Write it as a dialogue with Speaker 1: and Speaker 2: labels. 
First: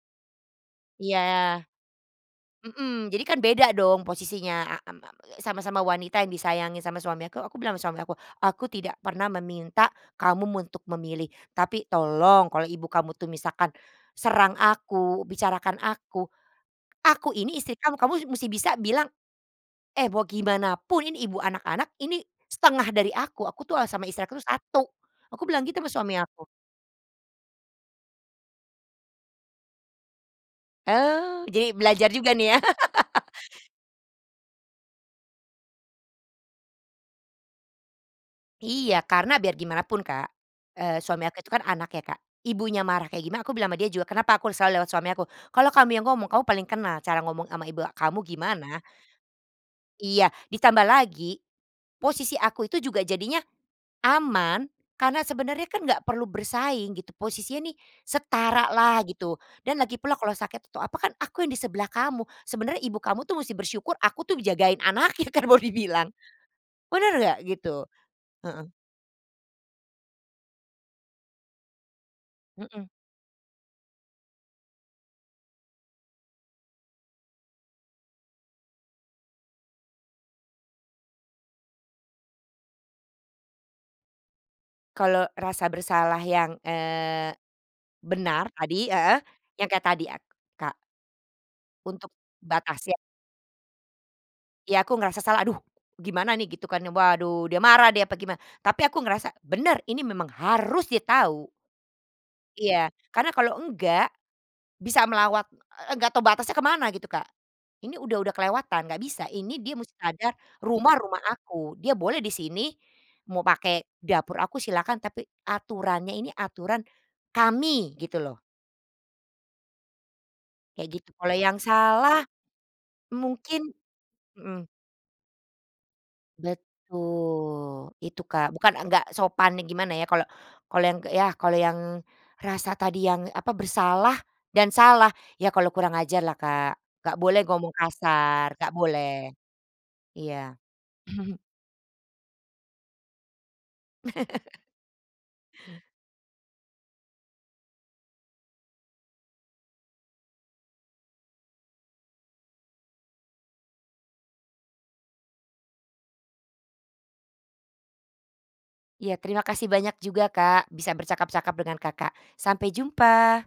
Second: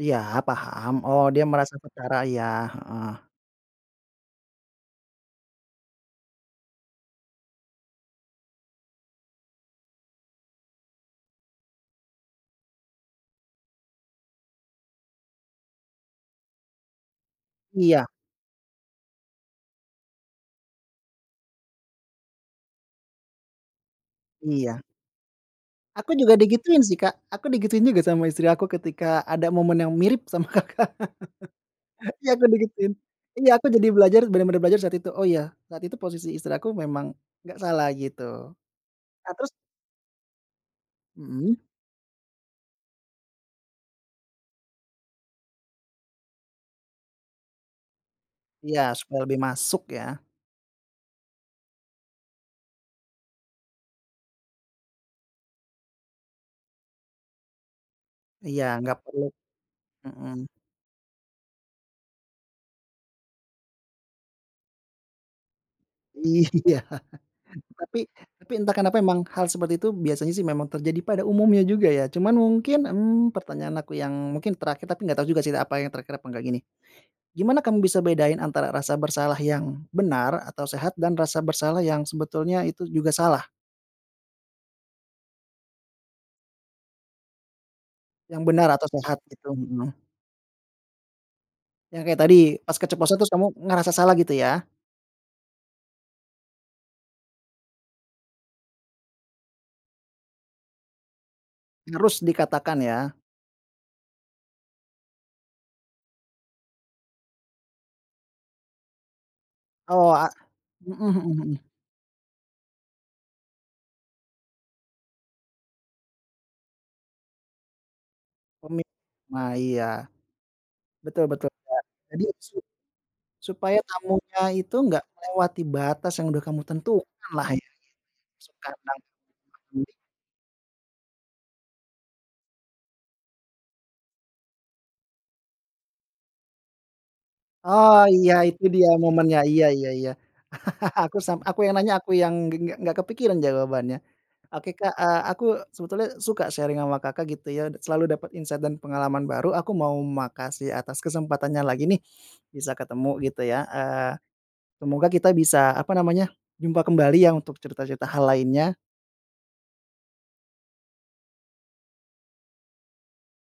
Speaker 1: Iya paham,
Speaker 2: Iya.
Speaker 1: oh dia merasa setara, iya.
Speaker 2: Mhm, jadi
Speaker 1: Heeh.
Speaker 2: kan beda dong posisinya am a a sama-sama wanita yang disayangi sama suami aku aku bilang sama suami aku, "aku tidak pernah meminta kamu untuk memilih, tapi tolong kalau ibu kamu tuh misalkan serang aku, bicarakan aku aku ini istri kamu,
Speaker 1: Iya.
Speaker 2: kamu mesti bisa bilang, eh bagaimanapun ini ibu anak-anak, ini setengah dari aku. Aku tuh sama istri aku tuh
Speaker 1: Iya.
Speaker 2: satu" aku bilang gitu sama suami
Speaker 1: Aku juga
Speaker 2: aku.
Speaker 1: di gituin sih, Kak, aku di gituin juga sama istri aku ketika ada momen yang mirip sama Kakak,
Speaker 2: Oh, jadi belajar
Speaker 1: iya
Speaker 2: juga
Speaker 1: aku di
Speaker 2: nih ya.
Speaker 1: gituin, iya aku jadi belajar benar benar belajar saat itu, oh ya saat itu posisi istri aku memang nggak salah gitu.
Speaker 2: Iya,
Speaker 1: Nah
Speaker 2: karena
Speaker 1: terus
Speaker 2: biar gimana pun, Kak, eee, suami aku itu
Speaker 1: Mhm.
Speaker 2: kan anak ya, Kak, ibunya marah kayak gimana aku bilang sama dia juga kenapa aku selalu lewat suami aku, "kalau kamu yang ngomong, kamu paling kenal cara ngomong sama ibu kamu
Speaker 1: Iya,
Speaker 2: gimana".
Speaker 1: supaya lebih masuk ya.
Speaker 2: Iya, ditambah lagi, posisi aku itu juga jadinya aman, karena sebenarnya kan nggak perlu bersaing gitu, posisinya nih
Speaker 1: Iya
Speaker 2: setara
Speaker 1: nggak
Speaker 2: lah
Speaker 1: perlu.
Speaker 2: gitu. "Dan lagi pula kalau
Speaker 1: Mhm.
Speaker 2: sakit atau apa kan aku yang di sebelah kamu, sebenarnya ibu kamu tuh mesti bersyukur, aku tuh ngejagain anaknya" kan mau dibilang,
Speaker 1: Iya,
Speaker 2: benar nggak, gitu?
Speaker 1: tapi tapi
Speaker 2: Heeh.
Speaker 1: entah kenapa memang hal seperti itu biasanya sih memang terjadi pada umumnya juga ya. Cuman mungkin,
Speaker 2: Mhm.
Speaker 1: mmm, pertanyaan aku yang mungkin terakhir, tapi nggak tau juga sih apa yang terakhir apa nggak gini, gimana kamu bisa bedain antara rasa bersalah yang benar atau sehat dan rasa bersalah yang sebetulnya itu juga salah?
Speaker 2: Kalau rasa bersalah yang, eee,
Speaker 1: Yang
Speaker 2: benar
Speaker 1: benar atau
Speaker 2: tadi,
Speaker 1: sehat
Speaker 2: heeh,
Speaker 1: gitu,
Speaker 2: yang kayak
Speaker 1: mhm.
Speaker 2: tadi ak Kak.
Speaker 1: Yang
Speaker 2: Untuk
Speaker 1: kayak tadi, pas
Speaker 2: batasnya.
Speaker 1: keceplosan kamu ngerasa salah gitu ya.
Speaker 2: Iya aku ngerasa salah, "aduh! Gimana nih" gitu kan, waduh, dia marah, dia apa gimana, tapi aku ngerasa benar ini, memang harus dia tahu.
Speaker 1: Harus
Speaker 2: Iya,
Speaker 1: dikatakan ya.
Speaker 2: karena kalau enggak, bisa melawat e e enggak tahu batasnya kemana gitu, Kak. Ini udah udah kelewatan, enggak bisa, ini dia musti
Speaker 1: Oh a
Speaker 2: sadar, rumah
Speaker 1: mhm
Speaker 2: rumah
Speaker 1: mhm mhm.
Speaker 2: aku. Dia boleh di sini, mau pakai dapur aku silakan, tapi aturannya ini aturan kami gitu loh.
Speaker 1: Komit nah iya.
Speaker 2: Kayak gitu,
Speaker 1: Betul
Speaker 2: kalau
Speaker 1: betul,
Speaker 2: yang
Speaker 1: jadi
Speaker 2: salah,
Speaker 1: su
Speaker 2: mungkin
Speaker 1: supaya tamunya
Speaker 2: mhm.
Speaker 1: itu nggak melewati batas yang sudah kamu tentukan lah ya
Speaker 2: Betul, itu, Kak,
Speaker 1: gitu.
Speaker 2: bukan nggak sopan gimana
Speaker 1: [unintelligible]
Speaker 2: ya, kalau kalau yang, ya kalau yang rasa tadi yang apa bersalah dan salah, ya kalau kurang ajarlah, Kak, nggak boleh ngomong
Speaker 1: Oh iya,
Speaker 2: kasar,
Speaker 1: itu
Speaker 2: nggak
Speaker 1: dia
Speaker 2: boleh.
Speaker 1: momennya, iya iya iya.
Speaker 2: Iya.
Speaker 1: Aku sam aku yang nanya aku yang ng ngg nggak kepikiran jawabannya. Oke, Kak, eee, aku sebetulnya suka sharing sama Kakak gitu ya, selalu dapat insight dan pengalaman baru, aku mau makasih atas kesempatannya lagi nih, bisa ketemu gitu ya, eee, semoga kita bisa, apa namanya, jumpa kembali ya untuk cerita-cerita hal lainnya.
Speaker 2: Ya terima kasih banyak juga, Kak, bisa bercakap-cakap dengan Kakak. Sampai jumpa.